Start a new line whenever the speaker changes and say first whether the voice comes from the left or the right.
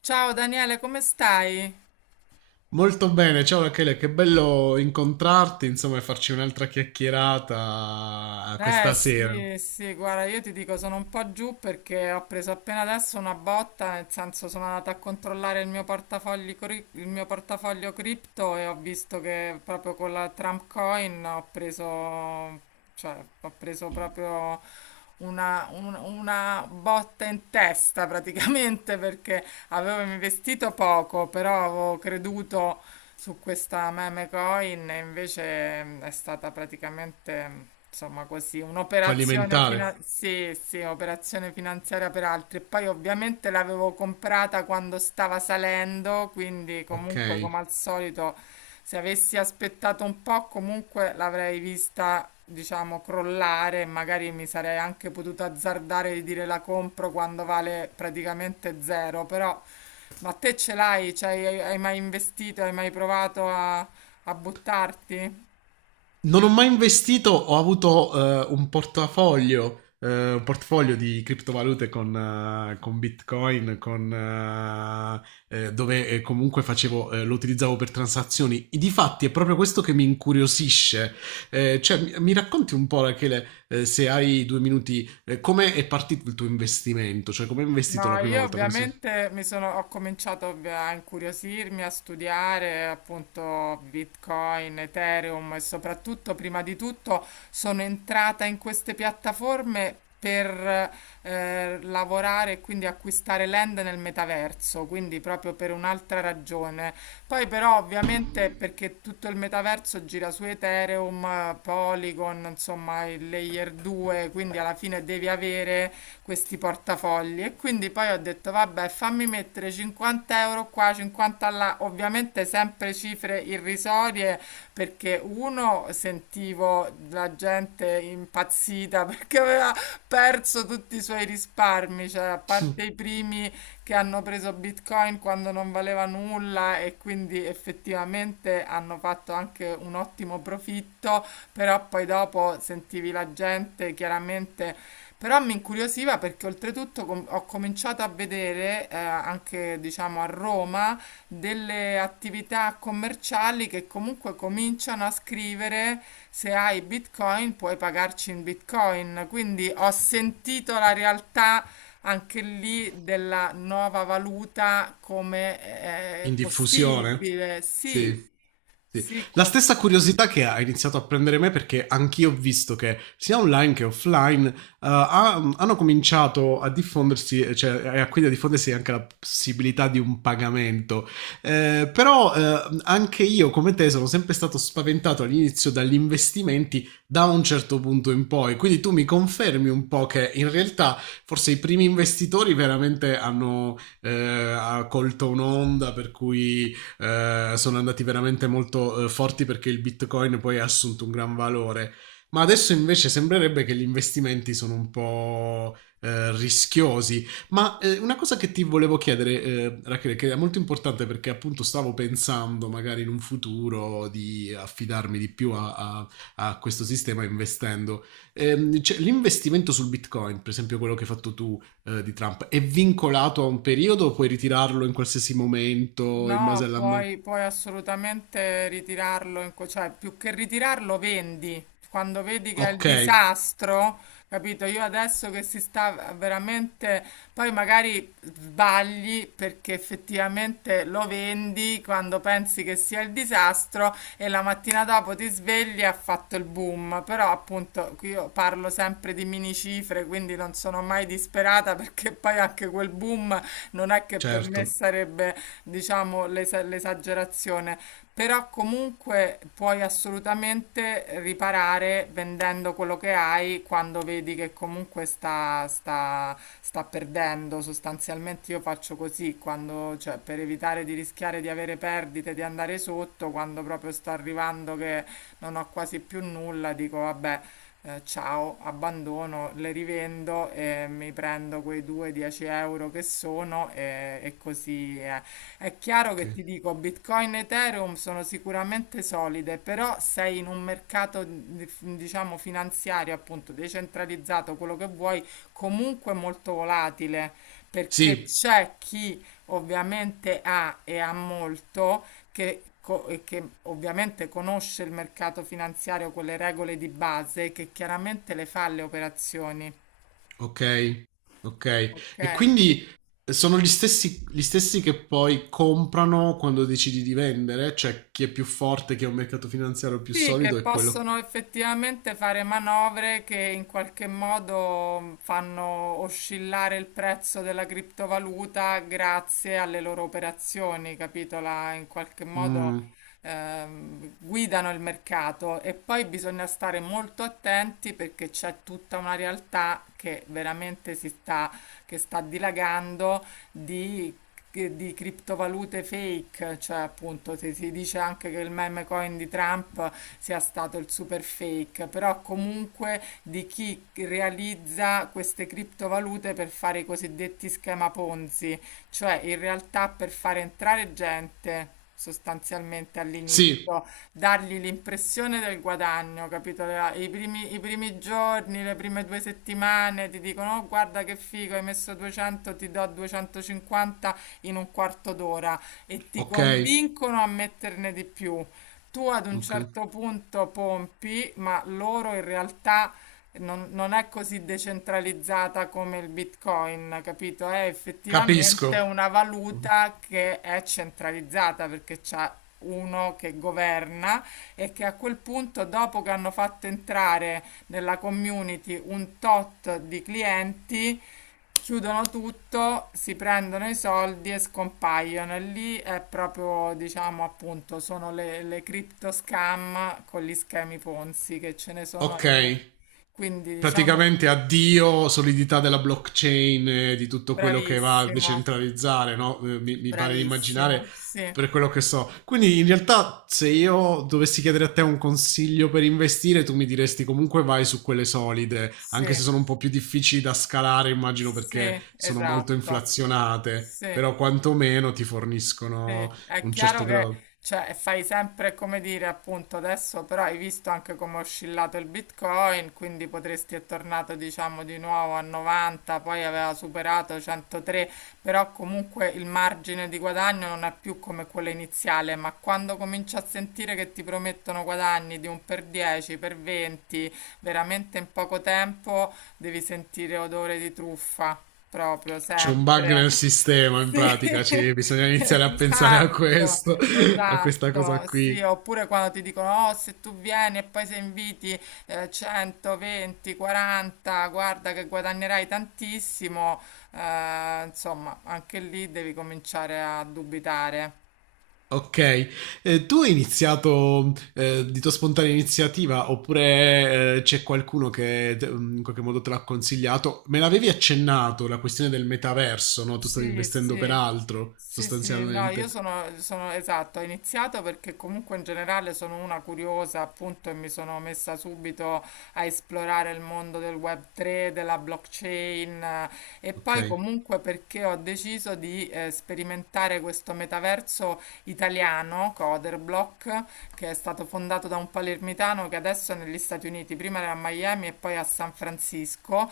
left: Ciao Daniele, come stai?
right: Molto bene, ciao Rachele, che bello incontrarti, insomma, e farci un'altra chiacchierata
left: Eh
right: questa sera,
left: sì, sì, guarda, io ti dico, sono un po' giù perché ho preso appena adesso una botta, nel senso sono andata a controllare il mio il mio portafoglio cripto e ho visto che proprio con la Trump Coin ho preso, cioè, ho preso proprio una botta in testa praticamente perché avevo investito poco, però avevo creduto su questa meme coin e invece è stata praticamente, insomma, così
right: fallimentare.
left: sì, sì, operazione finanziaria per altri. E poi ovviamente l'avevo comprata quando stava salendo, quindi
right: Ok.
left: comunque come al solito se avessi aspettato un po' comunque l'avrei vista, diciamo, crollare e magari mi sarei anche potuta azzardare di dire la compro quando vale praticamente zero, però ma te ce l'hai? Cioè, hai mai investito? Hai mai provato a, a buttarti?
right: Non ho mai investito, ho avuto un portafoglio, un portfolio di criptovalute con Bitcoin, con, dove comunque facevo, lo utilizzavo per transazioni. E difatti è proprio questo che mi incuriosisce. Cioè, mi racconti un po', Rachele, se hai due minuti, come è partito il tuo investimento? Cioè, come hai investito
left: No,
right: la prima
left: io
right: volta? Perché se-
left: ovviamente mi sono, a incuriosirmi, a studiare appunto Bitcoin, Ethereum e soprattutto, prima di tutto, sono entrata in queste piattaforme per lavorare e quindi acquistare land nel metaverso, quindi proprio per un'altra ragione. Poi però ovviamente perché tutto il metaverso gira su Ethereum, Polygon, insomma il layer 2, quindi alla fine devi avere questi portafogli. E quindi poi ho detto vabbè fammi mettere 50 euro qua, 50 là, ovviamente sempre cifre irrisorie perché uno sentivo la gente impazzita perché aveva perso tutti i suoi risparmi, cioè a parte i primi che hanno preso Bitcoin quando non valeva nulla e quindi effettivamente hanno fatto anche un ottimo profitto, però poi dopo sentivi la gente chiaramente però mi incuriosiva perché oltretutto ho cominciato a vedere anche diciamo a Roma delle attività commerciali che comunque cominciano a scrivere se hai Bitcoin puoi pagarci in Bitcoin. Quindi ho sentito la realtà anche lì della nuova valuta come
right: In diffusione?
left: possibile.
right: Sì.
left: Sì,
right: Sì.
left: sì.
right: La
left: co-
right: stessa curiosità che ha iniziato a prendere me, perché anch'io ho visto che sia online che offline hanno cominciato a diffondersi, quindi a diffondersi anche la possibilità di un pagamento. Però anche io come te sono sempre stato spaventato all'inizio dagli investimenti da un certo punto in poi. Quindi tu mi confermi un po' che in realtà forse i primi investitori veramente hanno ha colto un'onda per cui sono andati veramente molto forti, perché il bitcoin poi ha assunto un gran valore. Ma adesso invece sembrerebbe che gli investimenti sono un po' rischiosi. Una cosa che ti volevo chiedere, Rachele, che è molto importante, perché appunto stavo pensando magari in un futuro di affidarmi di più a questo sistema investendo. Cioè, l'investimento sul Bitcoin, per esempio quello che hai fatto tu, di Trump. È vincolato a un periodo o puoi ritirarlo in qualsiasi momento in base
left: No,
right: alla...
left: puoi, puoi assolutamente ritirarlo, cioè più che ritirarlo vendi. Quando vedi che è il
right: Ok,
left: disastro, capito? Io adesso che si sta veramente, poi magari sbagli perché effettivamente lo vendi quando pensi che sia il disastro e la mattina dopo ti svegli e ha fatto il boom. Però appunto qui io parlo sempre di mini cifre, quindi non sono mai disperata perché poi anche quel boom non è che per me
right: certo.
left: sarebbe diciamo, l'esagerazione, però comunque puoi assolutamente riparare vendendo quello che hai quando vedi che comunque sta perdendo. Sostanzialmente io faccio così, quando, cioè, per evitare di rischiare di avere perdite, di andare sotto, quando proprio sto arrivando che non ho quasi più nulla, dico vabbè ciao, abbandono, le rivendo e mi prendo quei 2-10 euro che sono e così è. È chiaro
right: Ok.
left: che ti dico, Bitcoin e Ethereum sono sicuramente solide, però sei in un mercato, diciamo, finanziario, appunto, decentralizzato, quello che vuoi, comunque molto volatile, perché
right: Sì,
left: c'è chi ovviamente ha e ha molto che, e che ovviamente conosce il mercato finanziario, quelle regole di base, che chiaramente le fa le operazioni,
right: ok, ok.
left: ok?
right: E quindi sono gli stessi che poi comprano quando decidi di vendere, cioè chi è più forte, chi ha un mercato finanziario più
left: Sì, che
right: solido è quello.
left: possono effettivamente fare manovre che in qualche modo fanno oscillare il prezzo della criptovaluta grazie alle loro operazioni, capito? In qualche modo
right: Mm,
left: guidano il mercato e poi bisogna stare molto attenti perché c'è tutta una realtà che veramente si sta, che sta dilagando di di criptovalute fake, cioè appunto se si dice anche che il meme coin di Trump sia stato il super fake, però comunque di chi realizza queste criptovalute per fare i cosiddetti schema Ponzi, cioè in realtà per fare entrare gente sostanzialmente
right: sì,
left: all'inizio. Dargli l'impressione del guadagno, capito? I primi giorni, le prime due settimane ti dicono: "Oh, guarda che figo, hai messo 200, ti do 250 in un quarto d'ora e ti
right: ok,
left: convincono a metterne di più. Tu ad un
right: ok.
left: certo punto pompi, ma loro in realtà non è così decentralizzata come il Bitcoin, capito? È effettivamente
right: Capisco.
left: una valuta che è centralizzata perché c'è uno che governa e che a quel punto, dopo che hanno fatto entrare nella community un tot di clienti, chiudono tutto, si prendono i soldi e scompaiono. E lì è proprio, diciamo, appunto, sono le crypto scam con gli schemi Ponzi che ce ne sono, ahimè.
right: Ok,
left: Quindi, diciamo,
right: praticamente addio solidità della blockchain, di tutto quello che va a
left: bravissimo,
right: decentralizzare, no? Mi pare di immaginare
left: bravissimo, sì,
right: per quello che so. Quindi in realtà se io dovessi chiedere a te un consiglio per investire, tu mi diresti comunque vai su quelle solide,
left: sì,
right: anche se sono un po' più difficili da scalare, immagino, perché
left: sì,
right: sono molto
left: esatto,
right: inflazionate,
left: sì.
right: però quantomeno ti
left: Sì,
right: forniscono
left: è
right: un
left: chiaro
right: certo
left: che
right: grado.
left: cioè, fai sempre come dire, appunto, adesso però hai visto anche come è oscillato il Bitcoin, quindi potresti è tornato, diciamo, di nuovo a 90, poi aveva superato 103, però comunque il margine di guadagno non è più come quello iniziale, ma quando cominci a sentire che ti promettono guadagni di un per 10, per 20, veramente in poco tempo devi sentire odore di truffa. Proprio,
right: C'è un bug nel
left: sempre.
right: sistema, in
left: Sì,
right: pratica, bisogna iniziare a pensare a
left: esatto,
right: questo, a questa cosa
left: esatto, sì,
right: qui.
left: oppure quando ti dicono, oh, se tu vieni e poi se inviti 120, 40, guarda che guadagnerai tantissimo, insomma, anche lì devi cominciare a dubitare.
right: Ok, tu hai iniziato di tua spontanea iniziativa, oppure c'è qualcuno in qualche modo te l'ha consigliato? Me l'avevi accennato la questione del metaverso, no? Tu stavi
left: Sì,
right: investendo per
left: sì,
right: altro,
left: sì, sì, no, io
right: sostanzialmente.
left: sono, esatto, ho iniziato perché comunque in generale sono una curiosa, appunto, e mi sono messa subito a esplorare il mondo del Web3, della blockchain e
right: Ok,
left: poi comunque perché ho deciso di sperimentare questo metaverso italiano, Coderblock, che è stato fondato da un palermitano che adesso è negli Stati Uniti, prima era a Miami e poi a San Francisco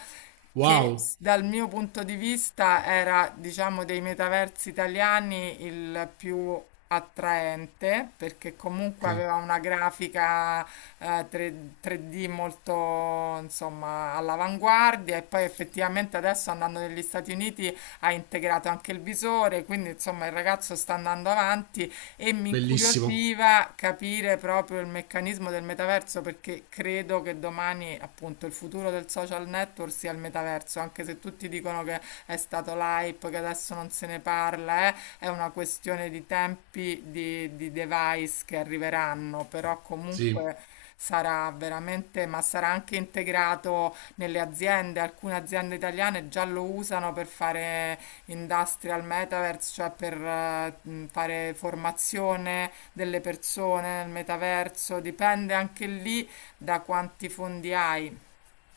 left: che
right: wow,
left: dal mio punto di vista era, diciamo, dei metaversi italiani il più attraente, perché
right: ok,
left: comunque aveva una grafica eh, 3, 3D molto, insomma, all'avanguardia e poi effettivamente adesso andando negli Stati Uniti ha integrato anche il visore, quindi insomma il ragazzo sta andando avanti e mi
right: bellissimo.
left: incuriosiva capire proprio il meccanismo del metaverso perché credo che domani appunto il futuro del social network sia il metaverso, anche se tutti dicono che è stato l'hype, che adesso non se ne parla, è una questione di tempi di device che arriveranno, però
right: Sì,
left: comunque sarà veramente, ma sarà anche integrato nelle aziende, alcune aziende italiane già lo usano per fare Industrial Metaverse, cioè per fare formazione delle persone nel metaverso, dipende anche lì da quanti fondi hai,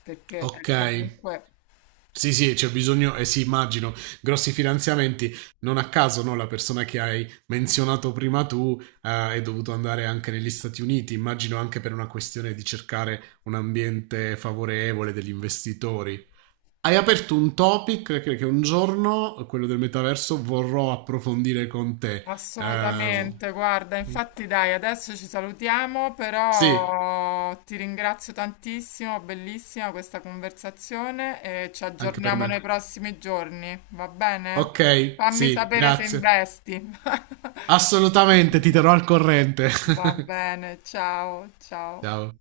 left: perché è
right: okay.
left: comunque
right: Sì, sì, c'è bisogno, eh sì, immagino, grossi finanziamenti. Non a caso, no, la persona che hai menzionato prima tu, è dovuto andare anche negli Stati Uniti, immagino anche per una questione di cercare un ambiente favorevole degli investitori. Hai aperto un topic che un giorno, quello del metaverso, vorrò approfondire con te. Ehm,
left: assolutamente, guarda,
right: mh,
left: infatti dai, adesso ci salutiamo,
right: sì,
left: però ti ringrazio tantissimo, bellissima questa conversazione e ci
right: anche per
left: aggiorniamo nei
right: me.
left: prossimi giorni, va bene?
right: Okay,
left: Fammi
right: sì,
left: sapere se
right: grazie.
left: investi.
right: Assolutamente, ti terrò al corrente.
left: Va bene, ciao, ciao.
right: Ciao.